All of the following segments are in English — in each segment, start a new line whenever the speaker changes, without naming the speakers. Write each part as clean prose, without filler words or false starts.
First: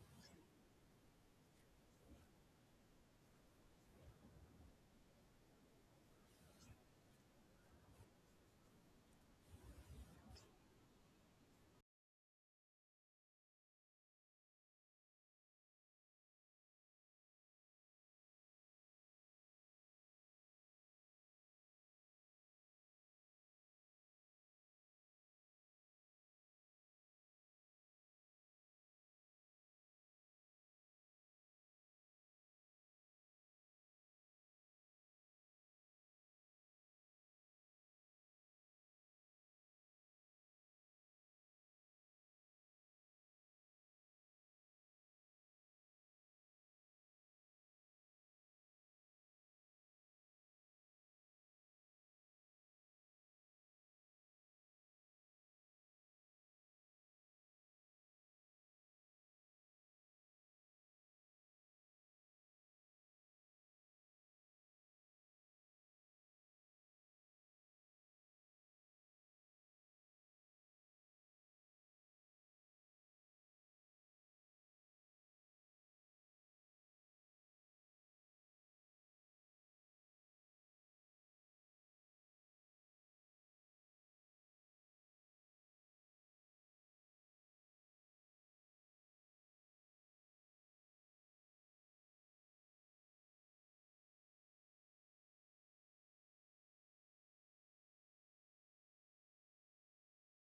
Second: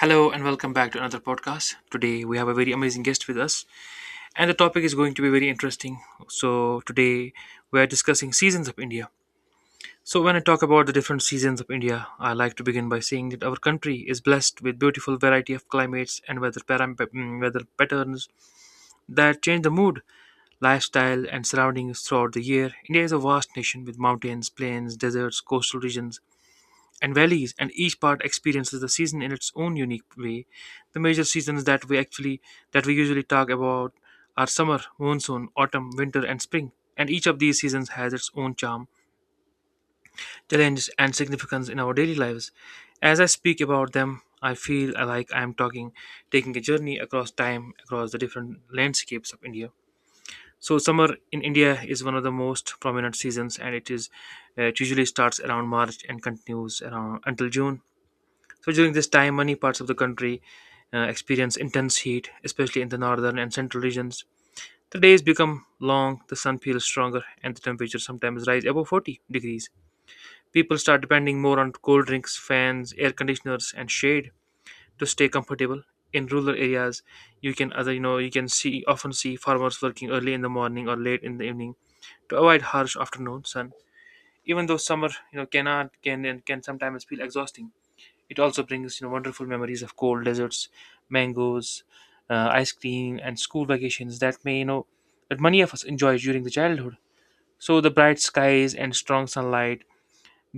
Hello and welcome back to another podcast. Today we have a very amazing guest with us, and the topic is going to be very interesting. So, today we are discussing seasons of India. So, when I talk about the different seasons of India, I like to begin by saying that our country is blessed with beautiful variety of climates and weather, weather patterns that change the mood, lifestyle, and surroundings throughout the year. India is a vast nation with mountains, plains, deserts, coastal regions, and valleys, and each part experiences the season in its own unique way. The major seasons that we usually talk about are summer, monsoon, autumn, winter, and spring. And each of these seasons has its own charm, challenges, and significance in our daily lives. As I speak about them, I feel like I am taking a journey across time, across the different landscapes of India. So, summer in India is one of the most prominent seasons, and it usually starts around March and continues around until June. So during this time, many parts of the country experience intense heat, especially in the northern and central regions. The days become long, the sun feels stronger, and the temperature sometimes rise above 40 degrees. People start depending more on cold drinks, fans, air conditioners, and shade to stay comfortable. In rural areas, you can other you know you can see often see farmers working early in the morning or late in the evening to avoid harsh afternoon sun. Even though summer you know cannot can and can sometimes feel exhausting. It also brings wonderful memories of cold deserts, mangoes, ice cream, and school vacations that may you know that many of us enjoy during the childhood. So the bright skies and strong sunlight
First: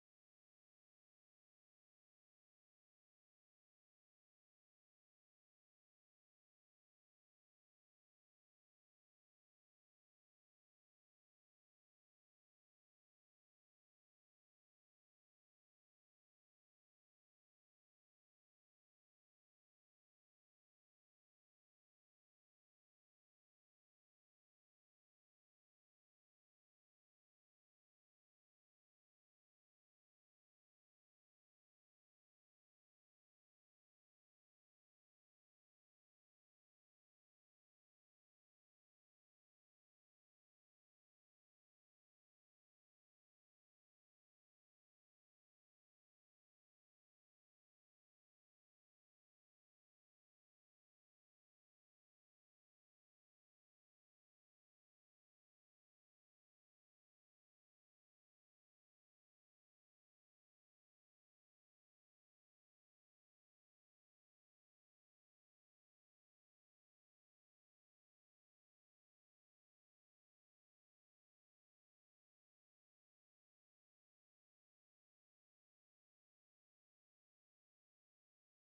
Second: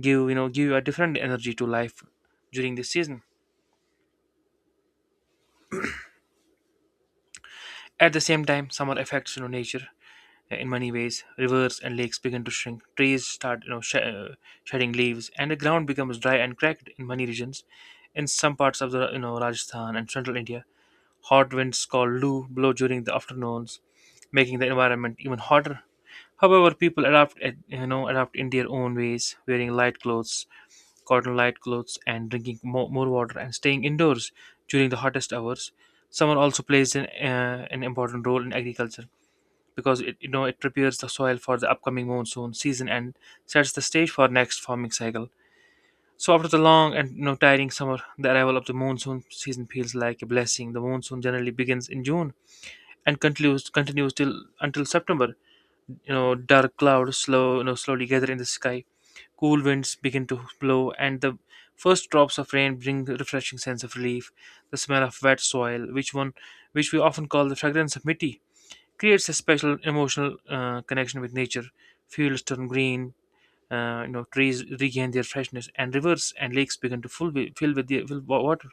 give you a different energy to life during this season. At the same time, summer affects nature in many ways. Rivers and lakes begin to shrink. Trees start, shedding leaves, and the ground becomes dry and cracked in many regions. In some parts of Rajasthan and central India, hot winds called Lou blow during the afternoons, making the environment even hotter. However, people adapt, at- you know, adapt in their own ways, wearing light clothes, cotton light clothes, and drinking more water and staying indoors during the hottest hours. Summer also plays an important role in agriculture because it prepares the soil for the upcoming monsoon season and sets the stage for next farming cycle. So after the long and tiring summer, the arrival of the monsoon season feels like a blessing. The monsoon generally begins in June and continues continues till until September. You know, dark clouds slowly gather in the sky. Cool winds begin to blow, and the first drops of rain bring a refreshing sense of relief. The smell of wet soil, which we often call the fragrance of mitti, creates a special emotional connection with nature. Fields turn green, trees regain their freshness, and rivers and lakes begin to full fill with the fill wa- water.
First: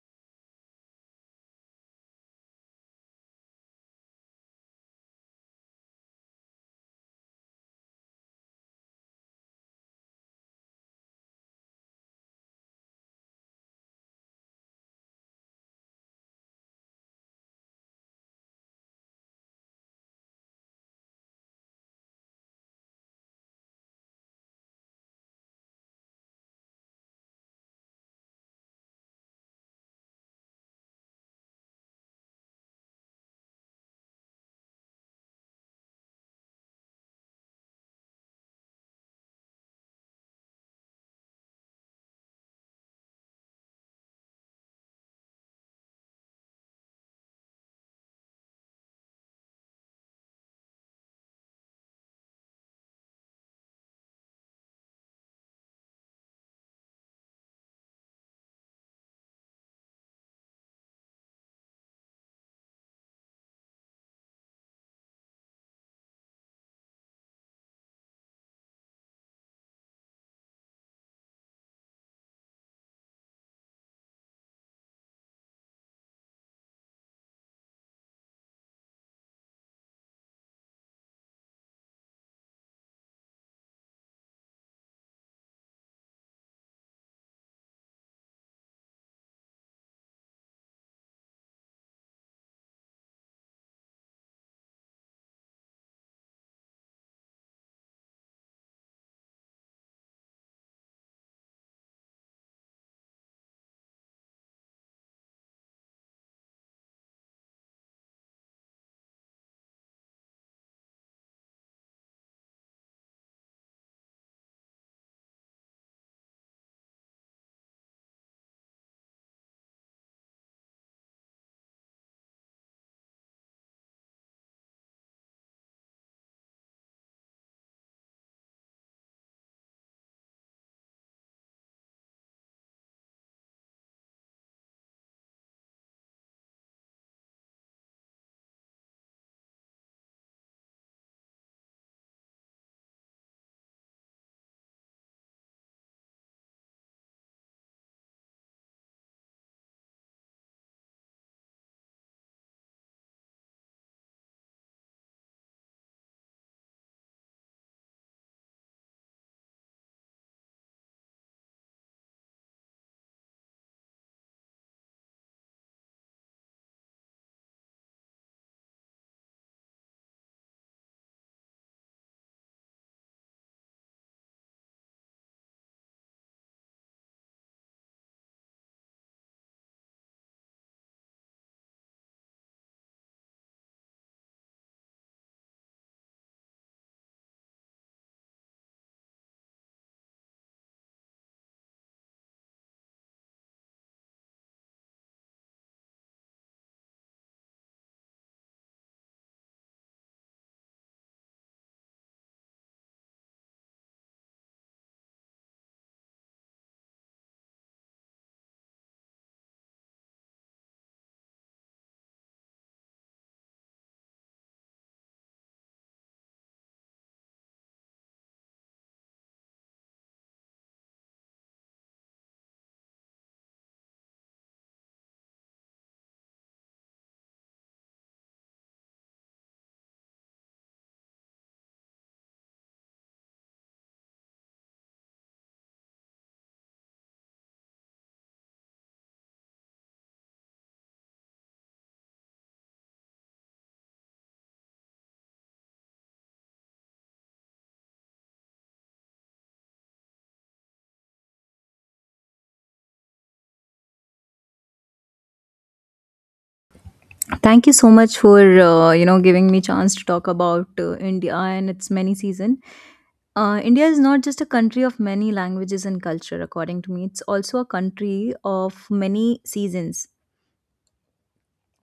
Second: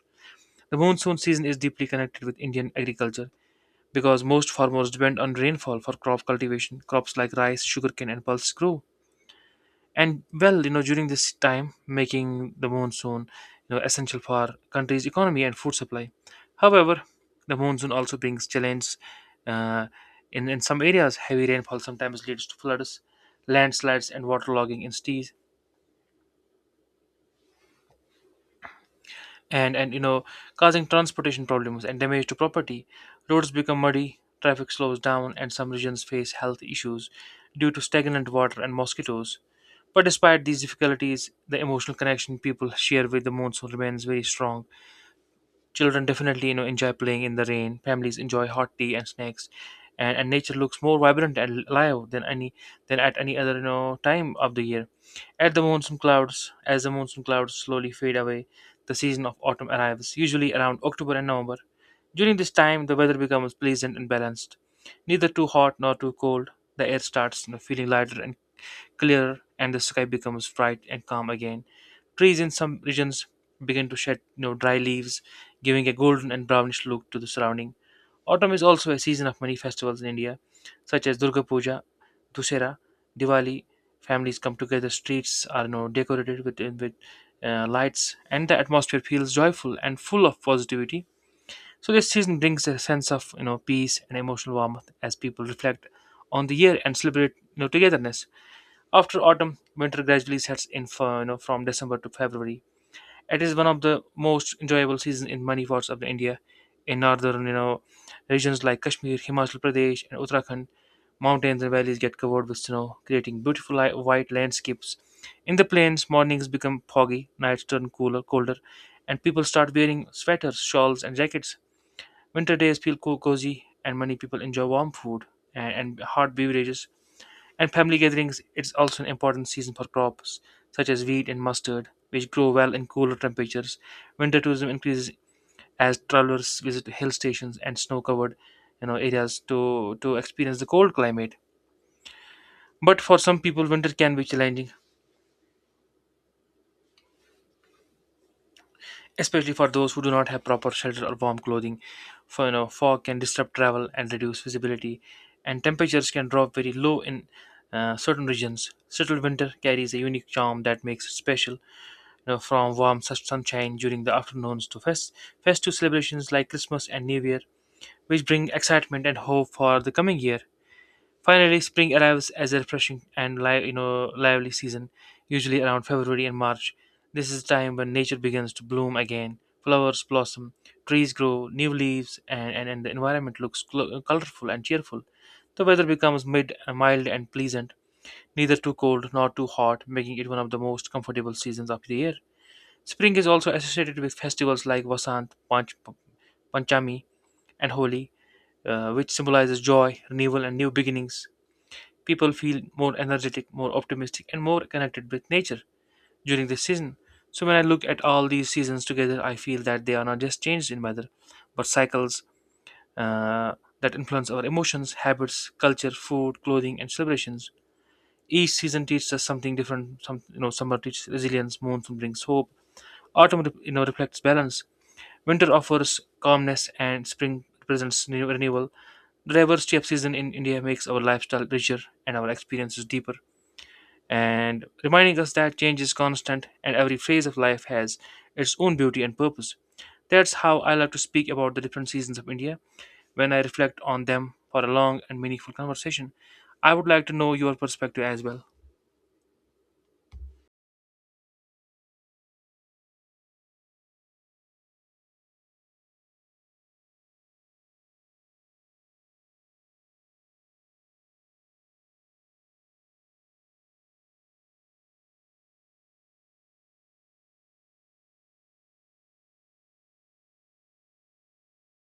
The monsoon season is deeply connected with Indian agriculture because most farmers depend on rainfall for crop cultivation. Crops like rice, sugarcane, and pulses grow and well, during this time, making the monsoon essential for country's economy and food supply. However, the monsoon also brings challenges. uh, in some areas, heavy rainfall sometimes leads to floods, landslides, and waterlogging in cities, and you know causing transportation problems and damage to property. Roads become muddy, traffic slows down, and some regions face health issues due to stagnant water and mosquitoes. But despite these difficulties, the emotional connection people share with the monsoon remains very strong. Children definitely enjoy playing in the rain. Families enjoy hot tea and snacks, and nature looks more vibrant and alive than at any other time of the year. At the monsoon clouds, as the monsoon clouds slowly fade away, the season of autumn arrives, usually around October and November. During this time, the weather becomes pleasant and balanced, neither too hot nor too cold. The air starts feeling lighter and clear, and the sky becomes bright and calm again. Trees in some regions begin to shed dry leaves, giving a golden and brownish look to the surrounding. Autumn is also a season of many festivals in India, such as Durga Puja, Dussehra, Diwali. Families come together, streets are decorated with, with lights, and the atmosphere feels joyful and full of positivity. So this season brings a sense of peace and emotional warmth as people reflect on the year and celebrate togetherness. After autumn, winter gradually sets in for, from December to February. It is one of the most enjoyable seasons in many parts of India. In northern, regions like Kashmir, Himachal Pradesh, and Uttarakhand, mountains and valleys get covered with snow, creating beautiful white landscapes. In the plains, mornings become foggy, nights turn colder, and people start wearing sweaters, shawls, and jackets. Winter days feel cozy, and many people enjoy warm food and hot beverages and family gatherings. It's also an important season for crops such as wheat and mustard, which grow well in cooler temperatures. Winter tourism increases as travelers visit hill stations and snow-covered, areas to experience the cold climate. But for some people, winter can be challenging, especially for those who do not have proper shelter or warm clothing. Fog can disrupt travel and reduce visibility, and temperatures can drop very low in certain regions. Settled winter carries a unique charm that makes it special, from warm such sunshine during the afternoons to festive celebrations like Christmas and New Year, which bring excitement and hope for the coming year. Finally, spring arrives as a refreshing and lively season, usually around February and March. This is the time when nature begins to bloom again. Flowers blossom, trees grow, new leaves, and the environment looks colorful and cheerful. The weather becomes mild and pleasant, neither too cold nor too hot, making it one of the most comfortable seasons of the year. Spring is also associated with festivals like Panchami and Holi, which symbolizes joy, renewal, and new beginnings. People feel more energetic, more optimistic, and more connected with nature during this season. So, when I look at all these seasons together, I feel that they are not just changes in weather, but cycles uh, that influence our emotions, habits, culture, food, clothing, and celebrations. Each season teaches us something different. Summer teaches resilience, monsoon brings hope, autumn, reflects balance, winter offers calmness, and spring presents new renewal. The diversity of season in India makes our lifestyle richer and our experiences deeper, and reminding us that change is constant and every phase of life has its own beauty and purpose. That's how I like to speak about the different seasons of India when I reflect on them for a long and meaningful conversation. I would like to know your perspective as well.
Thank you so much for giving me chance to talk about India and its many season. India is not just a country of many languages and culture. According to me, it's also a country of many seasons.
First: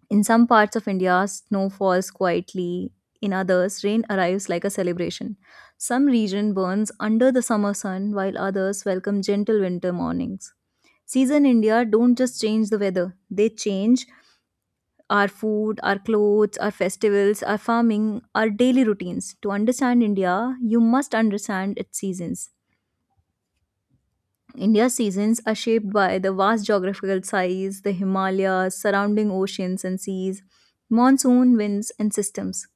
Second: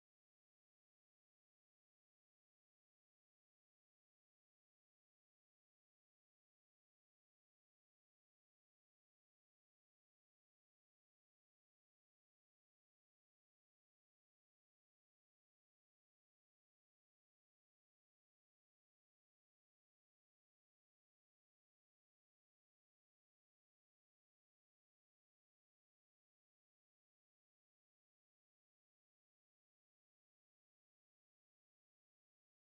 In some parts of India, snow falls quietly. In others, rain arrives like a celebration. Some region burns under the summer sun, while others welcome gentle winter mornings. Season India don't just change the weather; they change our food, our clothes, our festivals, our farming, our daily routines. To understand India, you must understand its seasons. India's seasons are shaped by the vast geographical size, the Himalayas, surrounding oceans and seas, monsoon winds, and systems.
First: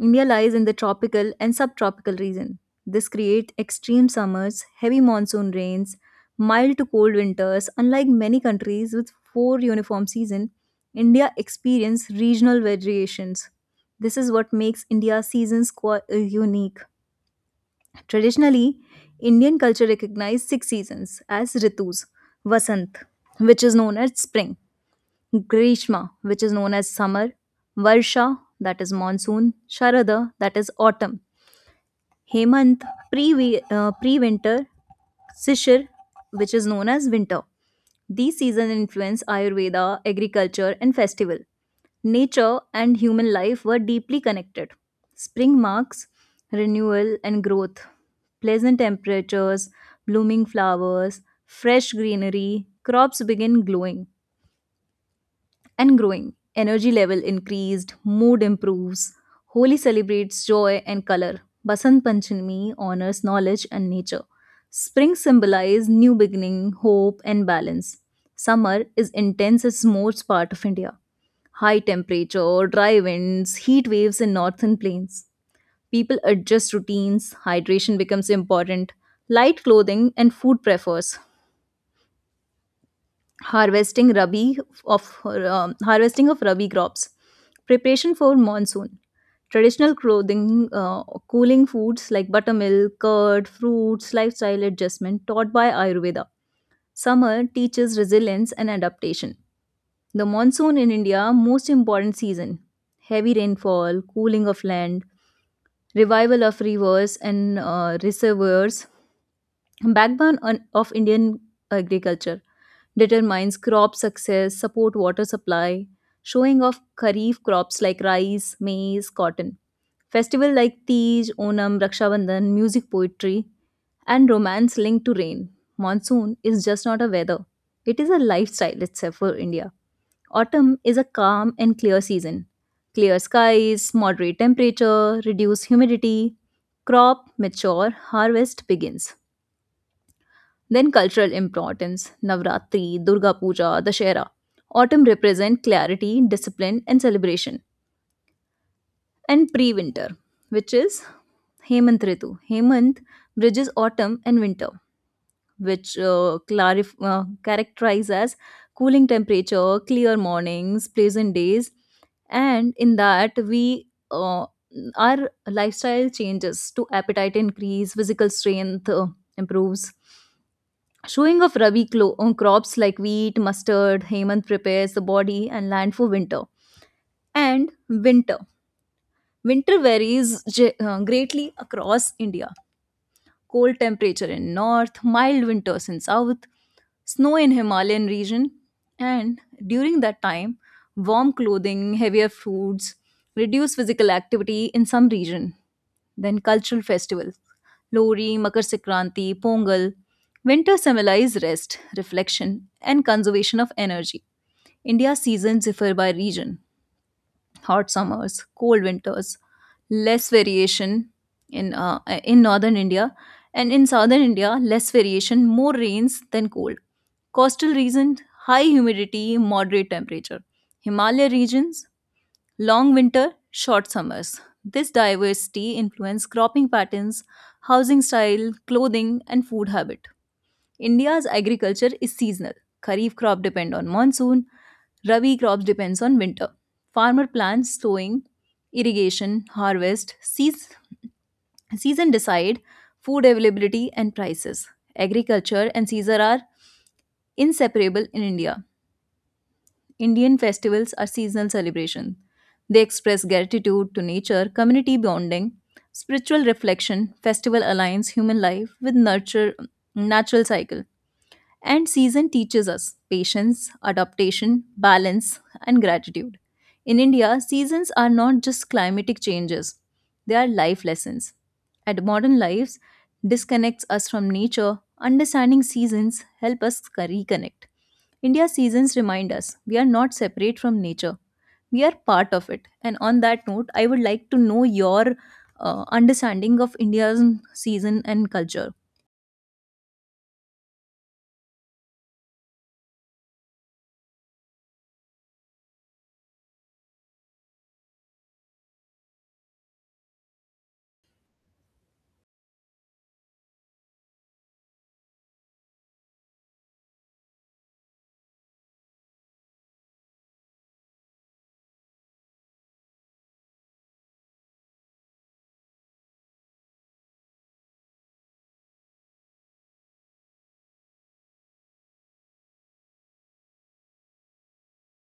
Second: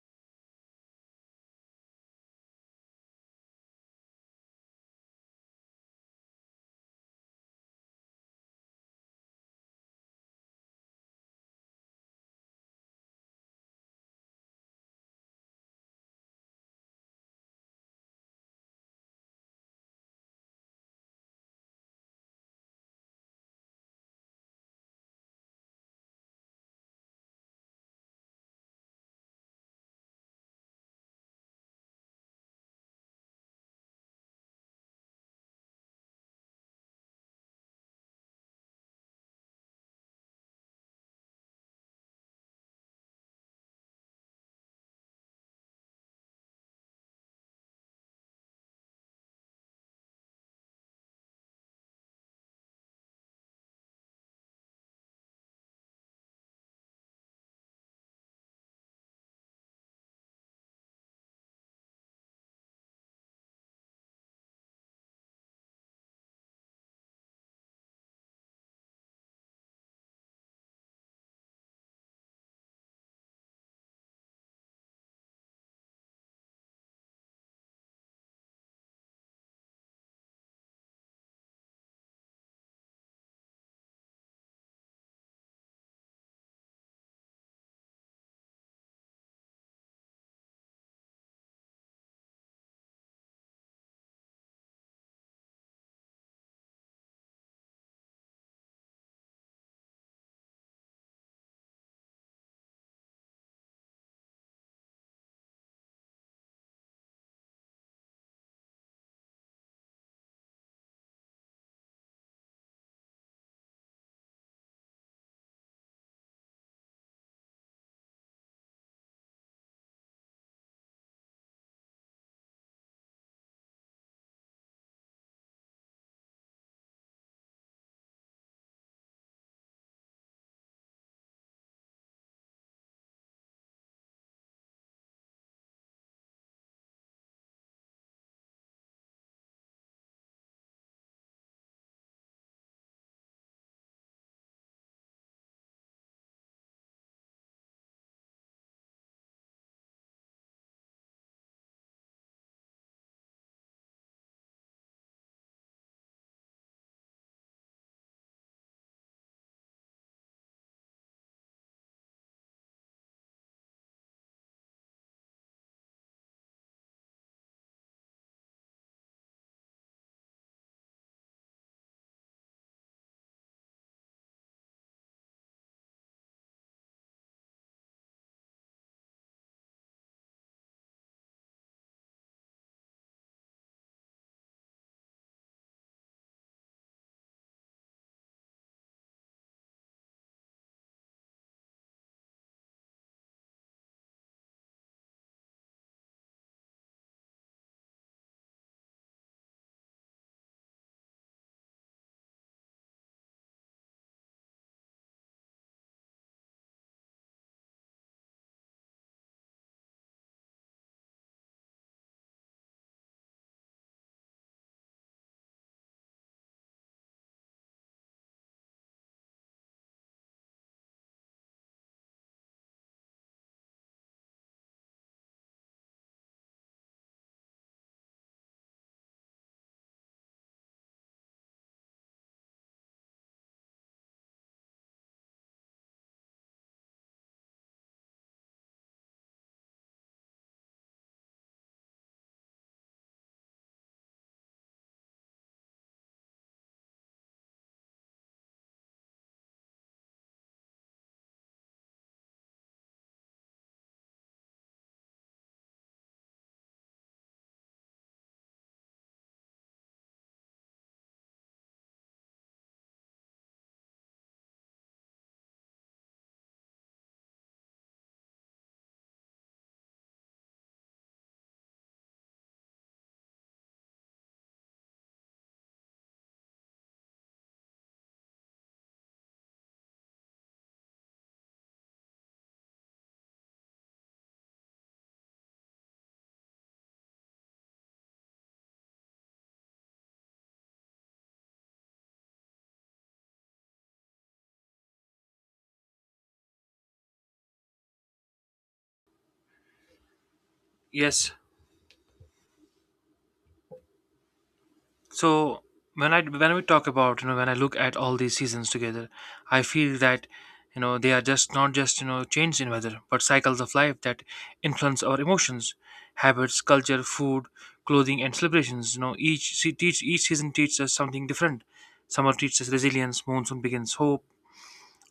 India lies in the tropical and subtropical region. This creates extreme summers, heavy monsoon rains, mild to cold winters. Unlike many countries with four uniform seasons, India experiences regional variations. This is what makes India's seasons unique. Traditionally, Indian culture recognized six seasons as Ritus, Vasant, which is known as spring, Grishma, which is known as summer, Varsha, that is monsoon, Sharada, that is autumn, Hemant, pre winter, Sishir, which is known as winter. These seasons influence Ayurveda, agriculture, and festival. Nature and human life were deeply connected. Spring marks renewal and growth. Pleasant temperatures, blooming flowers, fresh greenery, crops begin glowing and growing. Energy level increased, mood improves. Holi celebrates joy and color. Basant Panchami honors knowledge and nature. Spring symbolizes new beginning, hope, and balance. Summer is intense as most part of India. High temperature, dry winds, heat waves in northern plains. People adjust routines, hydration becomes important. Light clothing and food prefers harvesting rabi of harvesting of rabi crops, preparation for monsoon, traditional clothing, cooling foods like buttermilk, curd, fruits, lifestyle adjustment taught by Ayurveda. Summer teaches resilience and adaptation. The monsoon in India, most important season, heavy rainfall, cooling of land, revival of rivers and reservoirs, backbone of Indian agriculture, determines crop success, support water supply, showing of kharif crops like rice, maize, cotton. Festival like Tej, Onam, Raksha Bandhan, music, poetry, and romance linked to rain. Monsoon is just not a weather, it is a lifestyle itself for India. Autumn is a calm and clear season. Clear skies, moderate temperature, reduced humidity, crop mature, harvest begins, then cultural importance, Navratri, Durga Puja, Dashera. Autumn represent clarity, discipline, and celebration. And pre winter, which is Hemant Ritu. Hemant bridges autumn and winter, which characterize as cooling temperature, clear mornings, pleasant days, and in that we our lifestyle changes to appetite increase, physical strength, improves, showing of Rabi crops like wheat, mustard. Hemant prepares the body and land for winter. And winter. Winter varies greatly across India, cold temperature in north, mild winters in south, snow in Himalayan region, and during that time, warm clothing, heavier foods, reduced physical activity in some region. Then cultural festivals, Lori, Makar Sankranti, Pongal. Winter symbolize rest, reflection, and conservation of energy. India's seasons differ by region, hot summers, cold winters, less variation in northern India, and in southern India, less variation, more rains than cold. Coastal regions, high humidity, moderate temperature. Himalaya regions, long winter, short summers. This diversity influences cropping patterns, housing style, clothing, and food habits. India's agriculture is seasonal. Kharif crop depend on monsoon, Rabi crops depends on winter. Farmer plans sowing, irrigation, harvest, season decide food availability and prices. Agriculture and season are inseparable in India. Indian festivals are seasonal celebrations. They express gratitude to nature, community bonding, spiritual reflection. Festival aligns human life with nurture, natural cycle. And season teaches us patience, adaptation, balance, and gratitude. In India, seasons are not just climatic changes, they are life lessons. And modern lives disconnects us from nature. Understanding seasons help us reconnect. India's seasons remind us we are not separate from nature. We are part of it. And on that note, I would like to know your understanding of India's season and culture.
Yes. So when we talk about, when I look at all these seasons together, I feel that you know they are just not just you know change in weather, but cycles of life that influence our emotions, habits, culture, food, clothing, and celebrations. Each season teaches us something different. Summer teaches resilience, monsoon begins hope,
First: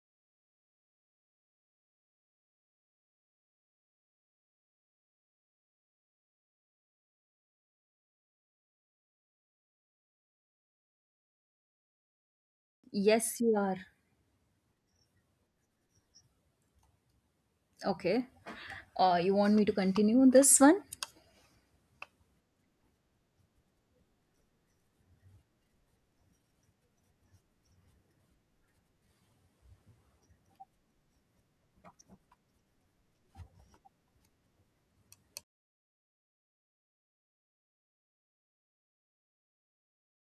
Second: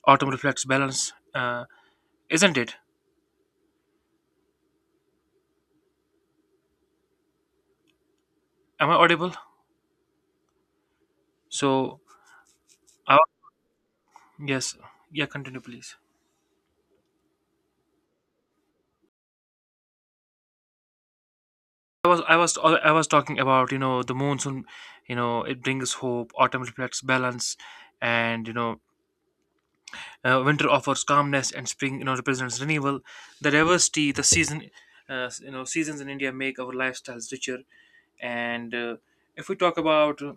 autumn reflects balance. Isn't it? Am I audible? So uh,
Yes, you are.
yes, yeah, continue please.
Okay. You want me to continue this one?
I was talking about, the monsoon, it brings hope. Autumn reflects balance, and winter offers calmness, and spring represents renewal. The diversity, the season, seasons in India make our lifestyles richer. And if we talk about uh,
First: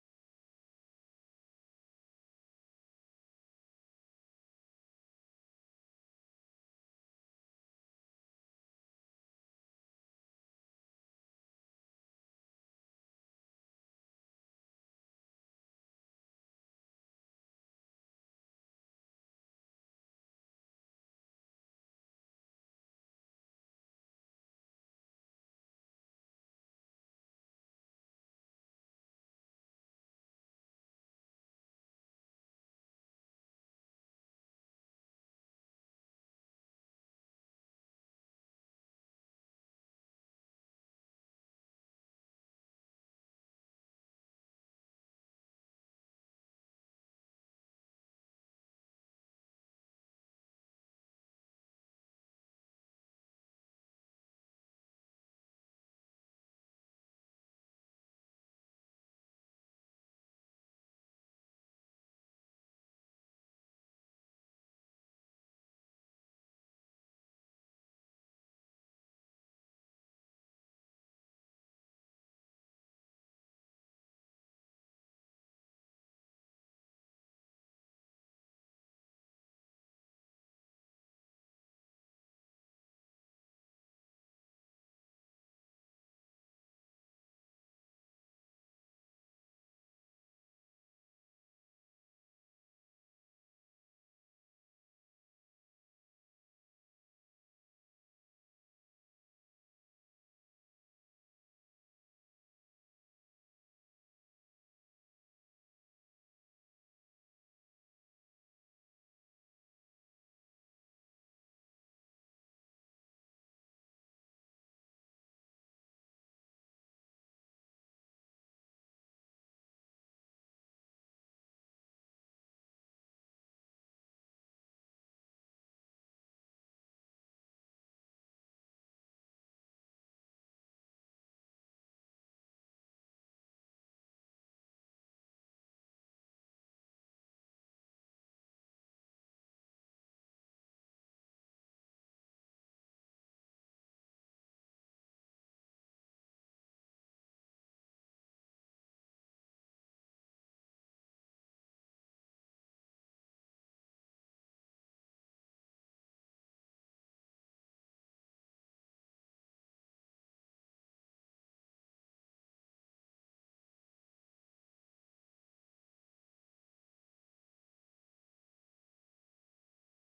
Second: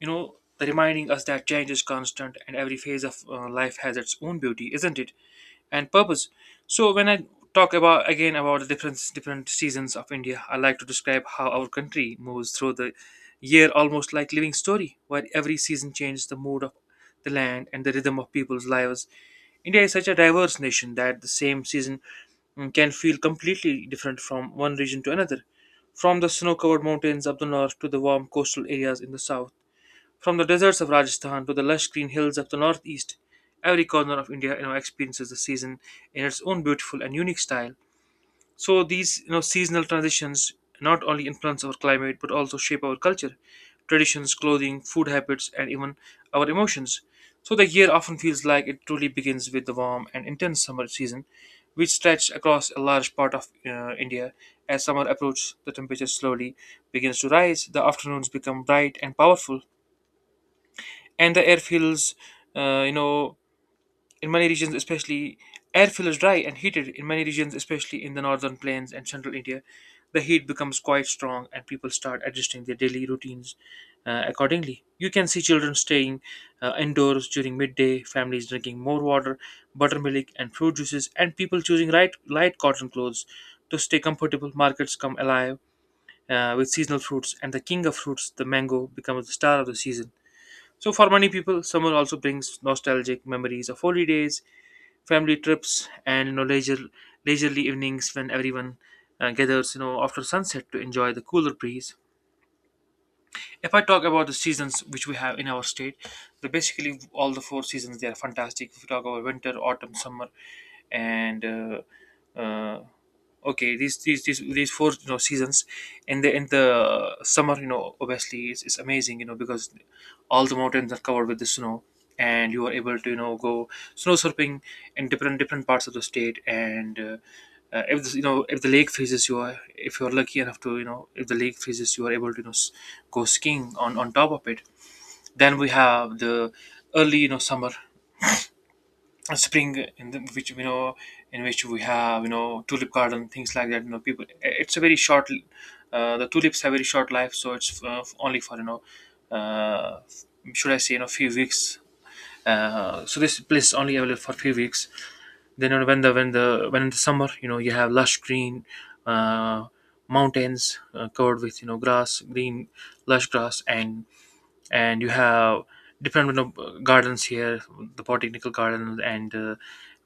you know the reminding us that change is constant and every phase of life has its own beauty, isn't it? And purpose. So when I talk about again about the different seasons of India, I like to describe how our country moves through the year almost like living story, where every season changes the mood of the land and the rhythm of people's lives. India is such a diverse nation that the same season can feel completely different from one region to another. From the snow covered mountains up the north to the warm coastal areas in the south, from the deserts of Rajasthan to the lush green hills of the northeast, every corner of India, you know, experiences the season in its own beautiful and unique style. So these, you know, seasonal transitions not only influence our climate but also shape our culture, traditions, clothing, food habits, and even our emotions. So the year often feels like it truly begins with the warm and intense summer season, which stretched across a large part of India. As summer approaches, the temperature slowly begins to rise. The afternoons become bright and powerful, and the air feels you know in many regions especially air feels dry and heated in many regions, especially in the northern plains and central India. The heat becomes quite strong, and people start adjusting their daily routines accordingly. You can see children staying indoors during midday, families drinking more water, buttermilk and fruit juices, and people choosing light cotton clothes to stay comfortable. Markets come alive with seasonal fruits, and the king of fruits, the mango, becomes the star of the season. So, for many people, summer also brings nostalgic memories of holidays, family trips, and you know, leisurely evenings when everyone gathers, you know, after sunset to enjoy the cooler breeze. If I talk about the seasons which we have in our state, the basically all the four seasons they are fantastic. If you talk about winter, autumn, summer, and okay, these four, you know, seasons, in the summer, you know, obviously it's amazing, you know, because all the mountains are covered with the snow, and you are able to, you know, go snow surfing in different different parts of the state, and if this, you know, if the lake freezes you are if you're lucky enough to, you know, if the lake freezes, you are able to, you know, go skiing on top of it. Then we have the early, you know, summer spring in the, which, you know, in which we have, you know, tulip garden things like that, you know. People, it's a very short, the tulips have very short life, so it's, only for, you know, uh, should I say, you know, few weeks. So this place is only available for few weeks. Then, you know, when the when the when in the summer, you know, you have lush green uh, mountains, covered with, you know, grass green lush grass, and you have Department of Gardens here, the Botanical Gardens and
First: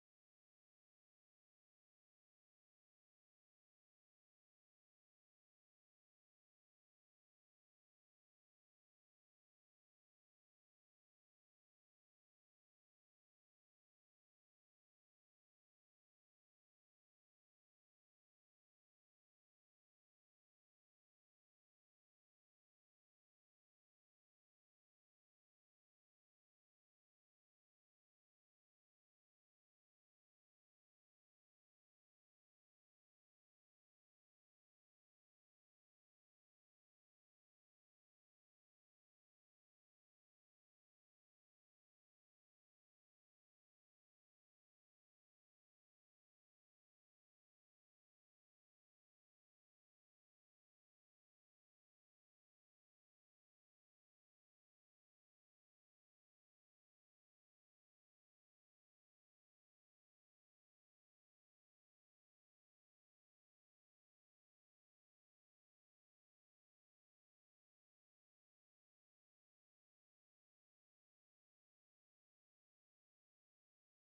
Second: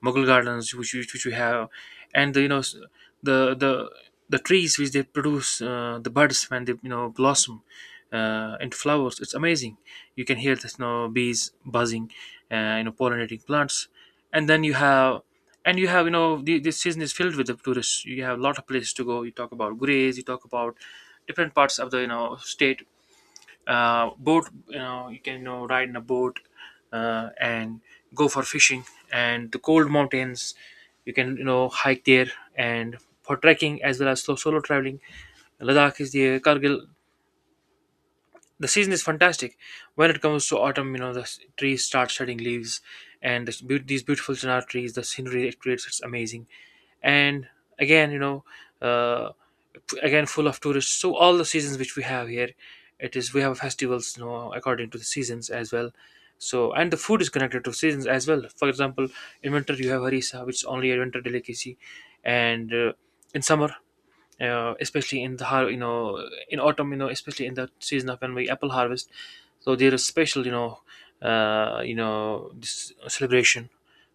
Mughal Gardens, which which we have, and the, you know, the the trees which they produce, the buds when they, you know, blossom into flowers. It's amazing. You can hear the, you know, bees buzzing, you know, pollinating plants, and then you have. And you have, you know, the, this season is filled with the tourists. You have a lot of places to go. You talk about Gurez, you talk about different parts of the, you know, state. Boat, you know, you can, you know, ride in a boat and go for fishing, and the cold mountains, you can, you know, hike there, and for trekking as well as solo traveling. Ladakh is the Kargil, the season is fantastic. When it comes to autumn, you know, the trees start shedding leaves, and the these beautiful chinar trees, the scenery it creates, it's amazing. And again, you know, uh, again full of tourists. So all the seasons which we have here, it is we have festivals, you know, according to the seasons as well. So and the food is connected to seasons as well. For example, in winter you have harissa, which is only a winter delicacy, and in summer especially in the har- you know, in autumn, you know, especially in the season of when we apple harvest, so there is special, you know, you know, this celebration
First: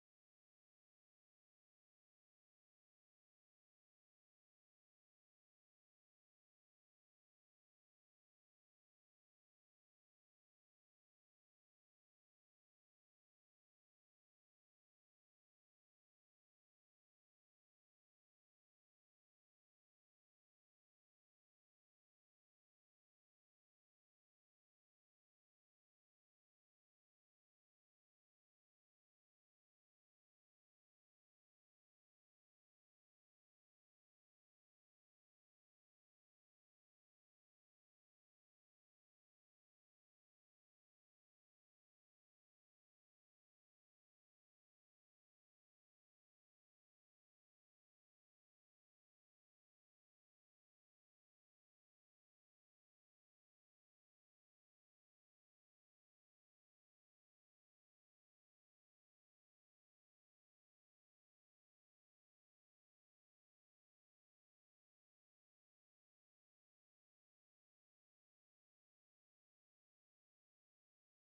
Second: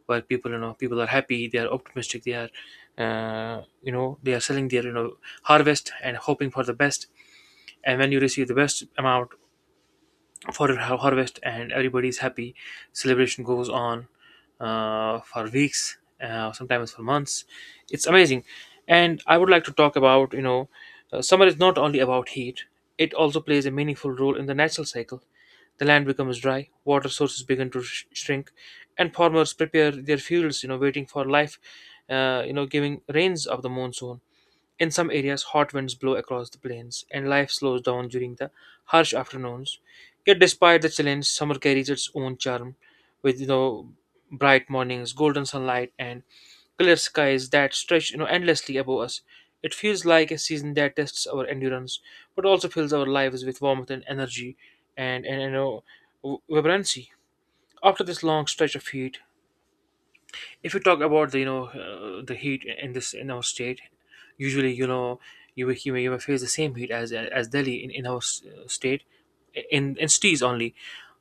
where people, you know, people are happy, they are optimistic, they are you know, they are selling their, you know, harvest, and hoping for the best. And when you receive the best amount for harvest, and everybody's happy, celebration goes on for weeks, sometimes for months. It's amazing. And I would like to talk about, you know, summer is not only about heat, it also plays a meaningful role in the natural cycle. The land becomes dry, water sources begin to shrink, and farmers prepare their fields, you know, waiting for life you know, giving rains of the monsoon. In some areas, hot winds blow across the plains, and life slows down during the harsh afternoons. Yet, despite the challenge, summer carries its own charm, with, you know, bright mornings, golden sunlight, and clear skies that stretch, you know, endlessly above us. It feels like a season that tests our endurance, but also fills our lives with warmth and energy, and you know, vibrancy. After this long stretch of heat, if you talk about the, you know, the heat in this in our state, usually, you know, you will, you may face the same heat as Delhi in our state, in cities only.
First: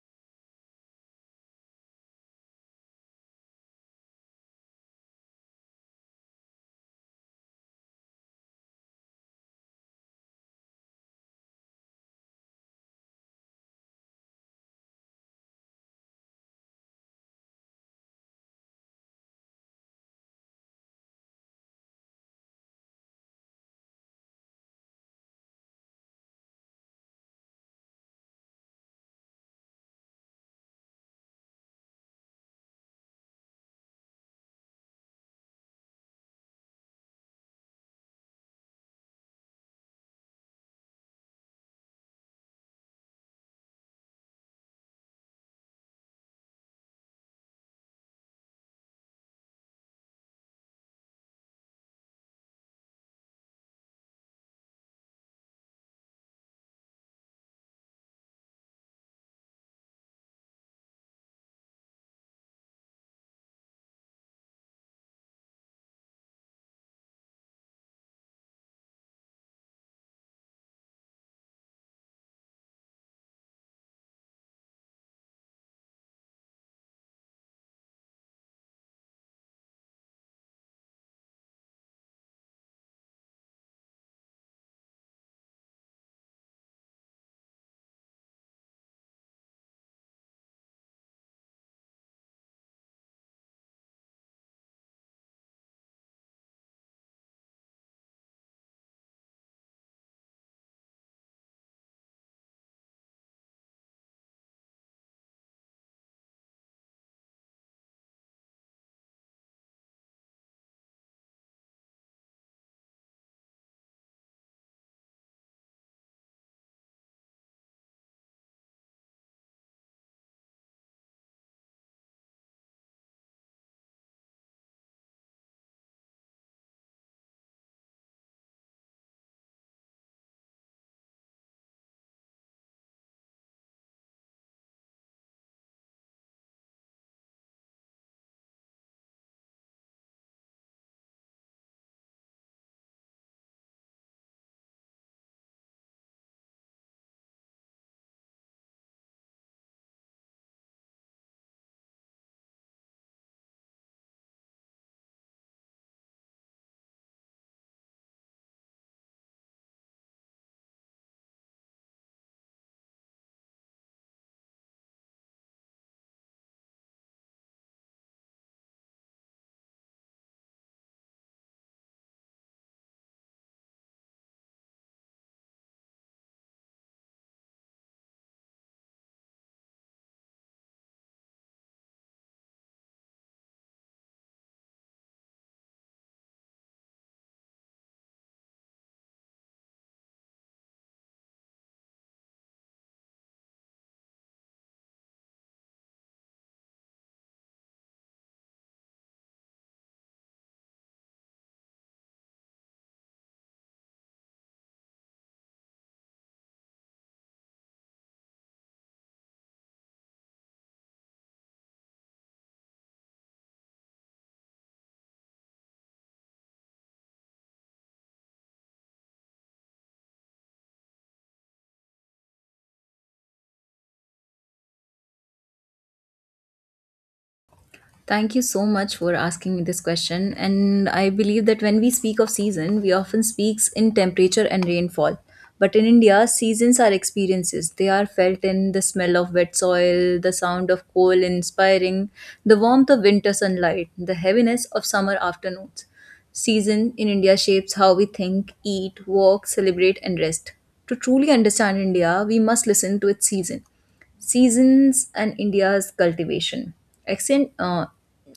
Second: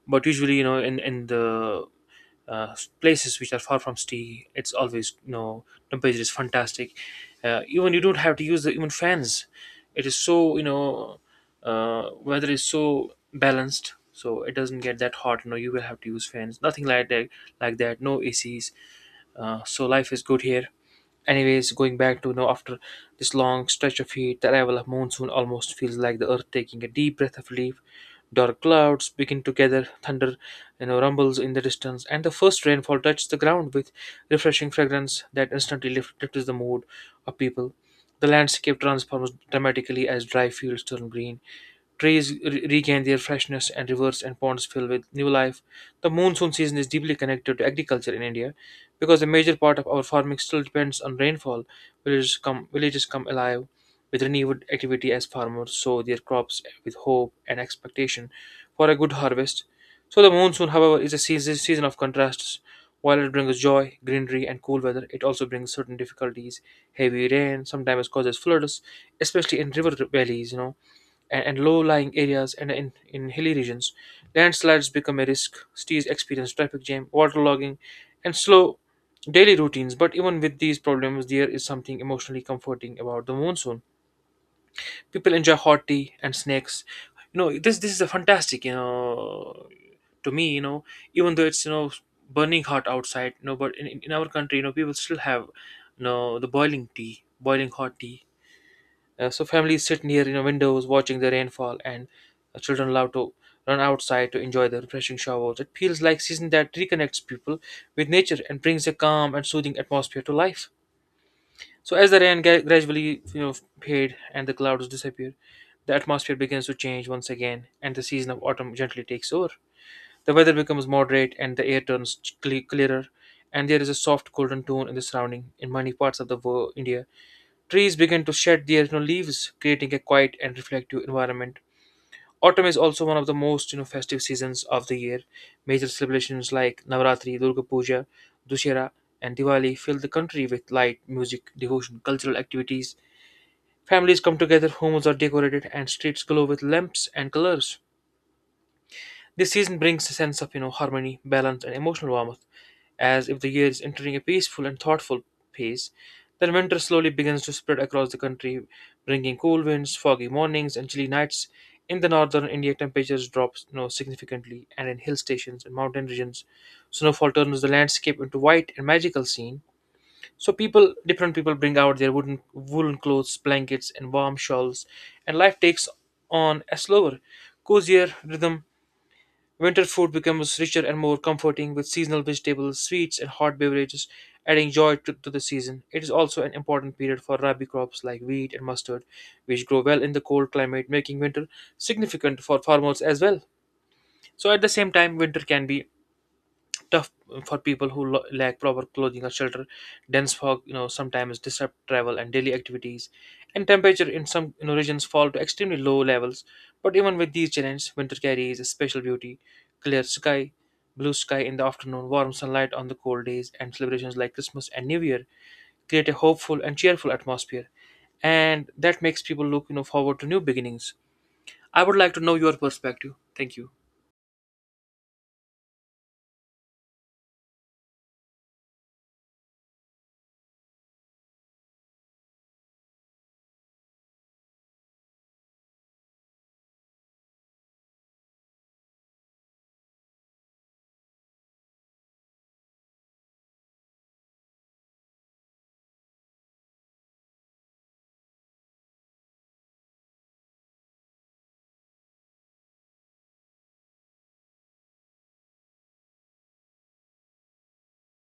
But usually, you know, in the places which are far from city, it's always, you know, temperature is fantastic. Even you don't have to use the even fans, it is so, you know, weather is so balanced, so it doesn't get that hot, you know, you will have to use fans, nothing like that no ACs. So life is good here. Anyways, going back to, you know, after this long stretch of heat, the arrival of monsoon almost feels like the earth taking a deep breath of relief. Dark clouds begin to gather, thunder, you know, rumbles in the distance, and the first rainfall touches the ground with refreshing fragrance that instantly lifts the mood of people. The landscape transforms dramatically as dry fields turn green, trees regain their freshness, and rivers and ponds fill with new life. The monsoon season is deeply connected to agriculture in India because a major part of our farming still depends on rainfall. Villages come alive with renewed activity as farmers sow their crops with hope and expectation for a good harvest. So, the monsoon, however, is a season of contrasts. While it brings joy, greenery, and cool weather, it also brings certain difficulties. Heavy rain sometimes causes floods, especially in river valleys, you know, and low-lying areas, and in hilly regions. Landslides become a risk. Cities experience traffic jam, waterlogging, and slow daily routines. But even with these problems, there is something emotionally comforting about the monsoon. People enjoy hot tea and snacks. You know, this is a fantastic. You know, to me, you know, even though it's, you know, burning hot outside, you know, but in our country, you know, people still have, you know, the boiling hot tea, so families sit near, you know, windows watching the rainfall, and children love to run outside to enjoy the refreshing showers. It feels like season that reconnects people with nature and brings a calm and soothing atmosphere to life. So as the rain gradually, you know, fade and the clouds disappear, the atmosphere begins to change once again, and the season of autumn gently takes over. The weather becomes moderate, and the air turns clearer, and there is a soft golden tone in the surrounding in many parts of the world, India. Trees begin to shed their, you know, leaves, creating a quiet and reflective environment. Autumn is also one of the most, you know, festive seasons of the year. Major celebrations like Navratri, Durga Puja, Dussehra, and Diwali fill the country with light, music, devotion, cultural activities. Families come together, homes are decorated, and streets glow with lamps and colors. This season brings a sense of, you know, harmony, balance, and emotional warmth, as if the year is entering a peaceful and thoughtful phase. Then winter slowly begins to spread across the country, bringing cool winds, foggy mornings, and chilly nights. In the northern India, temperatures drop, you know, significantly, and in hill stations and mountain regions, snowfall turns the landscape into white and magical scene. So different people, bring out their wooden woolen clothes, blankets, and warm shawls, and life takes on a slower, cozier rhythm. Winter food becomes richer and more comforting with seasonal vegetables, sweets, and hot beverages, adding joy to the season. It is also an important period for rabi crops like wheat and mustard, which grow well in the cold climate, making winter significant for farmers as well. So, at the same time, winter can be tough for people who lack proper clothing or shelter. Dense fog, you know, sometimes disrupt travel and daily activities, and temperature in some, you know, regions fall to extremely low levels. But even with these challenges, winter carries a special beauty: clear sky, blue sky in the afternoon, warm sunlight on the cold days, and celebrations like Christmas and New Year create a hopeful and cheerful atmosphere, and that makes people look, you know, forward to new beginnings. I would like to know your perspective. Thank you.
Thank you so much for asking me this question. And I believe that when we speak of season, we often speaks in temperature and rainfall. But in India, seasons are experiences. They are felt in the smell of wet soil, the sound of coal inspiring, the warmth of winter sunlight, the heaviness of summer afternoons. Season in India shapes how we think, eat, walk, celebrate, and rest. To truly understand India, we must listen to its season. Seasons and India's cultivation. Ancient, uh,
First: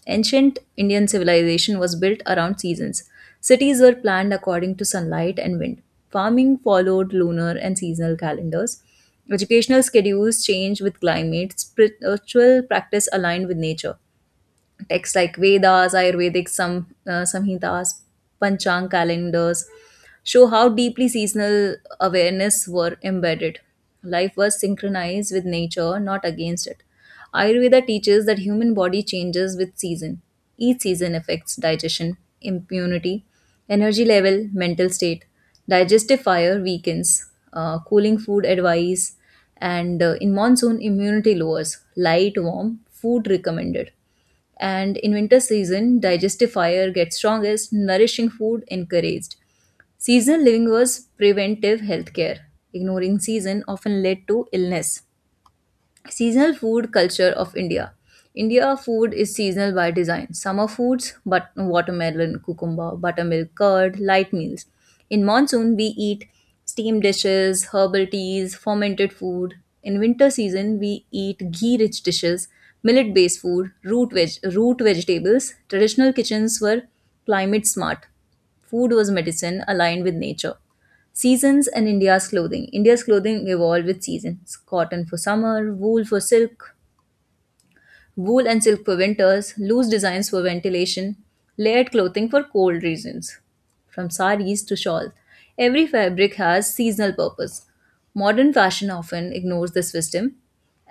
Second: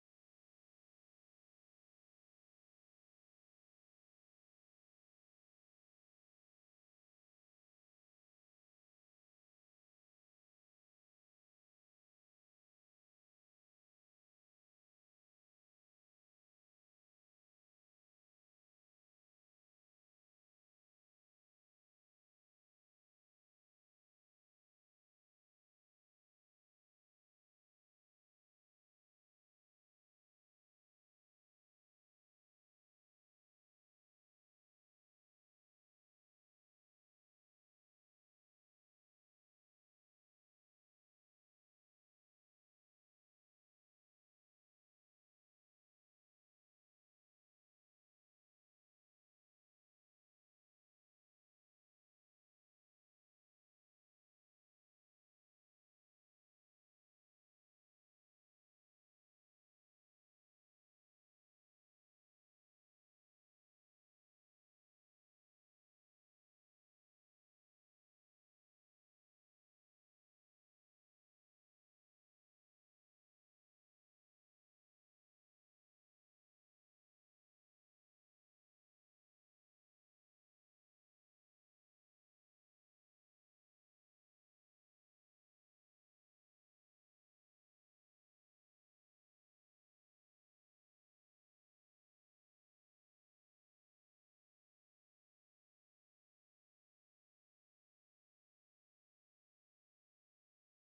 ancient Indian civilization was built around seasons. Cities were planned according to sunlight and wind. Farming followed lunar and seasonal calendars. Educational schedules changed with climate. Spiritual practice aligned with nature texts like Vedas, Ayurvedic, some Samhitas, Panchang calendars show how deeply seasonal awareness were embedded. Life was synchronized with nature, not against it. Ayurveda teaches that human body changes with season. Each season affects digestion, immunity, energy level, mental state. Digestive fire weakens, cooling food advice, and in monsoon immunity lowers. Light, warm food recommended, and in winter season, digestive fire gets strongest, nourishing food encouraged. Seasonal living was preventive healthcare. Ignoring season often led to illness. Seasonal food culture of India. India food is seasonal by design. Summer foods, but watermelon, cucumber, buttermilk, curd, light meals. In monsoon, we eat steamed dishes, herbal teas, fermented food. In winter season, we eat ghee-rich dishes, millet-based food, root vegetables. Traditional kitchens were climate smart. Food was medicine aligned with nature. Seasons and India's clothing. India's clothing evolved with seasons. Cotton for summer, wool for silk, wool and silk for winters, loose designs for ventilation, layered clothing for cold regions. From saris to shawls, every fabric has seasonal purpose. Modern fashion often ignores this wisdom,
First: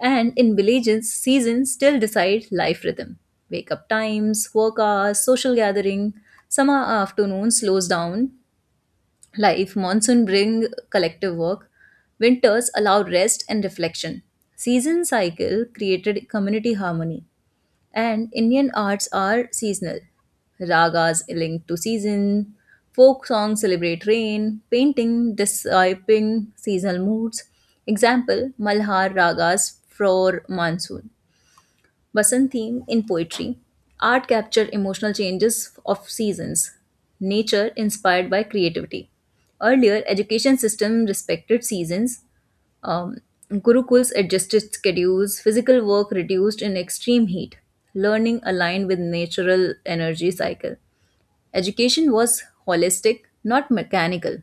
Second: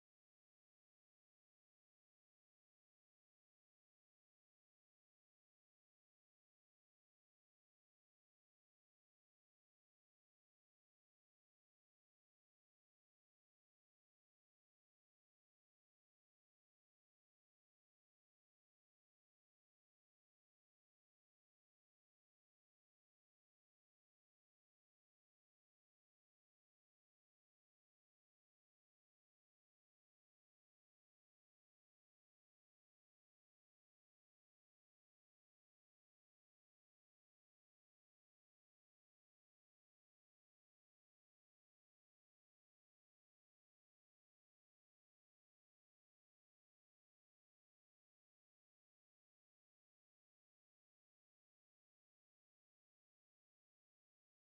and in villages, seasons still decide life rhythm. Wake up times, work hours, social gathering, summer afternoon slows down life, monsoon bring collective work, winters allow rest and reflection. Season cycle created community harmony, and Indian arts are seasonal. Ragas linked to season, folk songs celebrate rain, painting describing seasonal moods. Example: Malhar ragas for monsoon. Basant theme in poetry. Art capture emotional changes of seasons. Nature inspired by creativity. Earlier, education system respected seasons. Um, Gurukuls adjusted schedules. Physical work reduced in extreme heat. Learning aligned with natural energy cycle. Education was holistic, not mechanical,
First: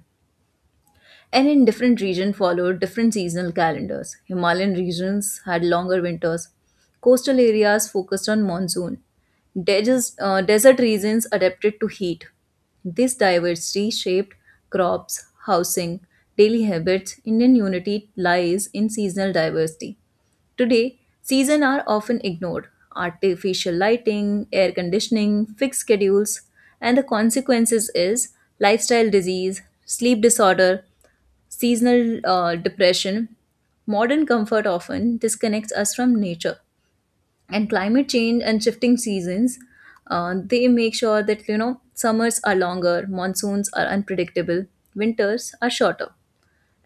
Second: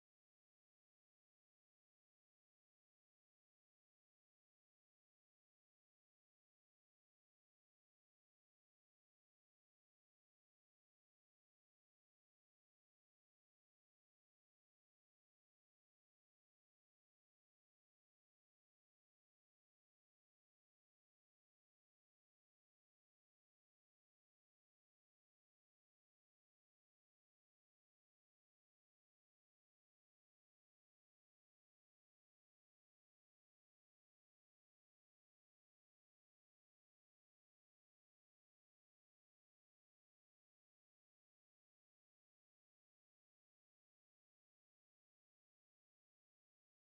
and in different regions, followed different seasonal calendars. Himalayan regions had longer winters. Coastal areas focused on monsoon. Desert regions adapted to heat. This diversity shaped crops, housing, daily habits. Indian unity lies in seasonal diversity. Today, seasons are often ignored. Artificial lighting, air conditioning, fixed schedules, and the consequences is lifestyle disease, sleep disorder, seasonal depression, modern comfort often disconnects us from nature. And climate change and shifting seasons, they make sure that you know summers are longer, monsoons are unpredictable, winters are shorter,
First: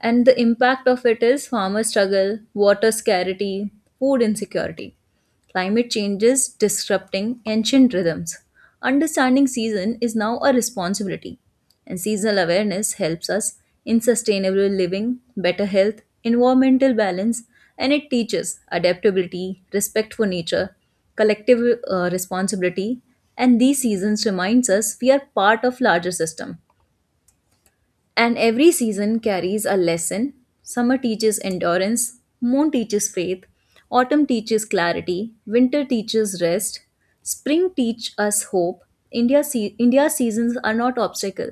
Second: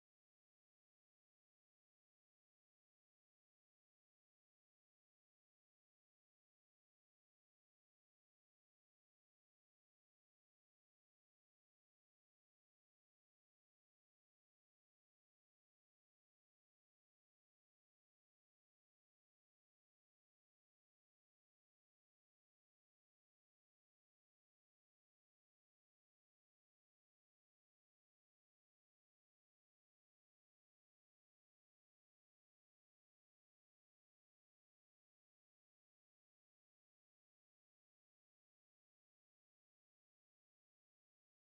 and the impact of it is farmer struggle, water scarcity, food insecurity. Climate change is disrupting ancient rhythms. Understanding season is now a responsibility, and seasonal awareness helps us in sustainable living, better health, environmental balance, and it teaches adaptability, respect for nature, collective responsibility, and these seasons reminds us we are part of larger system and every season carries a lesson. Summer teaches endurance, moon teaches faith, autumn teaches clarity, winter teaches rest, spring teach us hope. India's seasons are not obstacle;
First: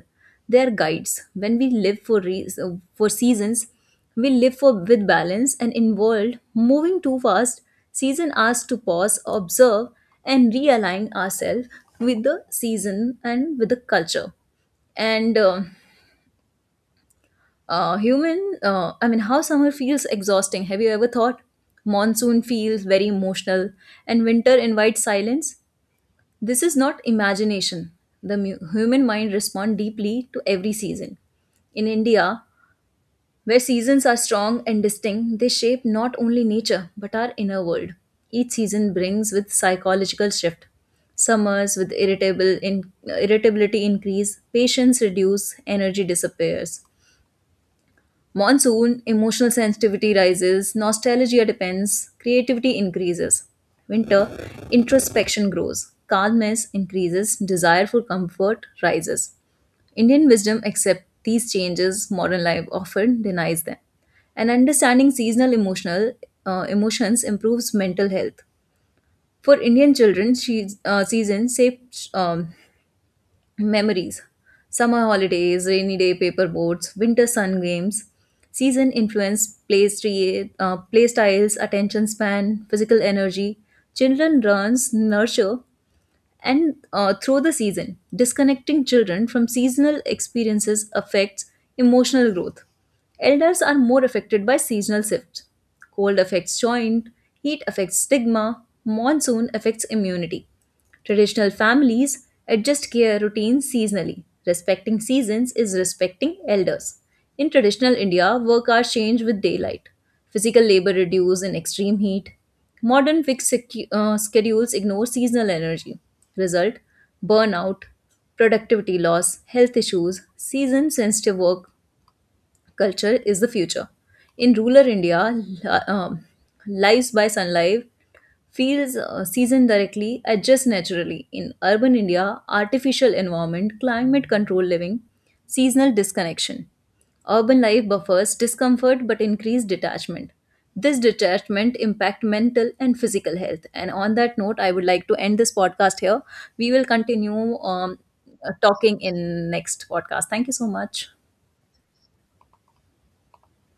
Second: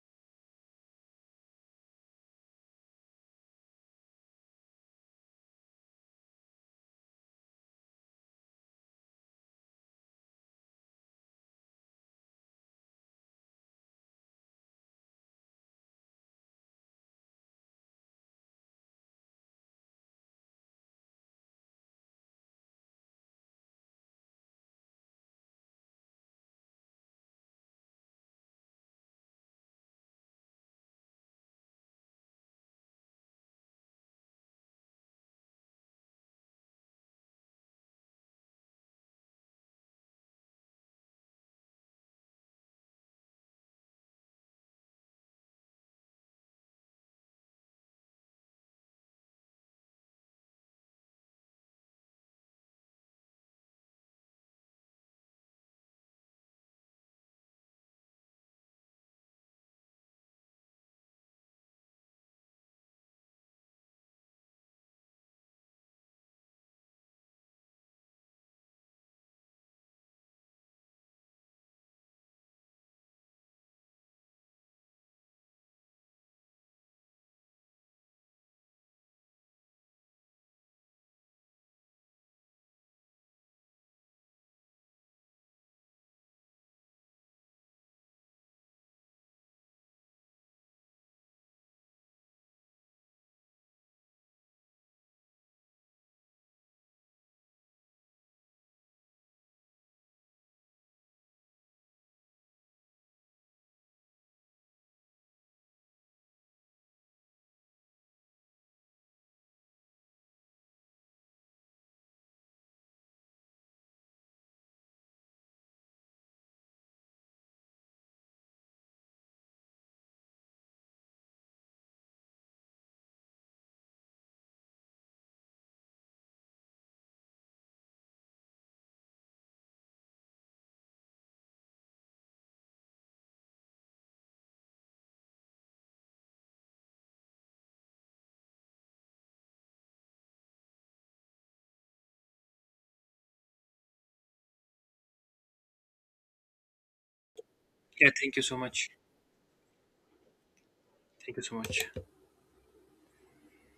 they are guides. When we for seasons, we live for with balance and in world moving too fast, season asks to pause, observe, and realign ourselves with the season and with the culture, and human I mean, how summer feels exhausting, have you ever thought monsoon feels very emotional and winter invites silence? This is not imagination. The human mind responds deeply to every season in India, where seasons are strong and distinct. They shape not only nature but our inner world. Each season brings with psychological shift. Summers with irritability increase, patience reduce, energy disappears. Monsoon, emotional sensitivity rises, nostalgia depends, creativity increases. Winter, introspection grows, calmness increases, desire for comfort rises. Indian wisdom accepts these changes, modern life often denies them. And understanding seasonal emotional emotions improves mental health. For Indian children, seasons shape, um, memories. Summer holidays, rainy day paper boats, winter sun games, season influence, play, play styles, attention span, physical energy. Children runs nurture and through the season. Disconnecting children from seasonal experiences affects emotional growth. Elders are more affected by seasonal shifts. Cold affects joint, heat affects stigma, monsoon affects immunity. Traditional families adjust care routines seasonally. Respecting seasons is respecting elders. In traditional India, work hours change with daylight. Physical labor reduces in extreme heat. Modern fixed schedules ignore seasonal energy. Result burnout, productivity loss, health issues, season sensitive work culture is the future. In rural India, li- um, lives by sunlight, feels seasoned directly, adjust naturally. In urban India, artificial environment, climate control living, seasonal disconnection. Urban life buffers discomfort but increase detachment. This detachment impact mental and physical health. And on that note, I would like to end this podcast here. We will continue
Yeah, thank you so much.
talking in next podcast. Thank you so much.
Thank you so much.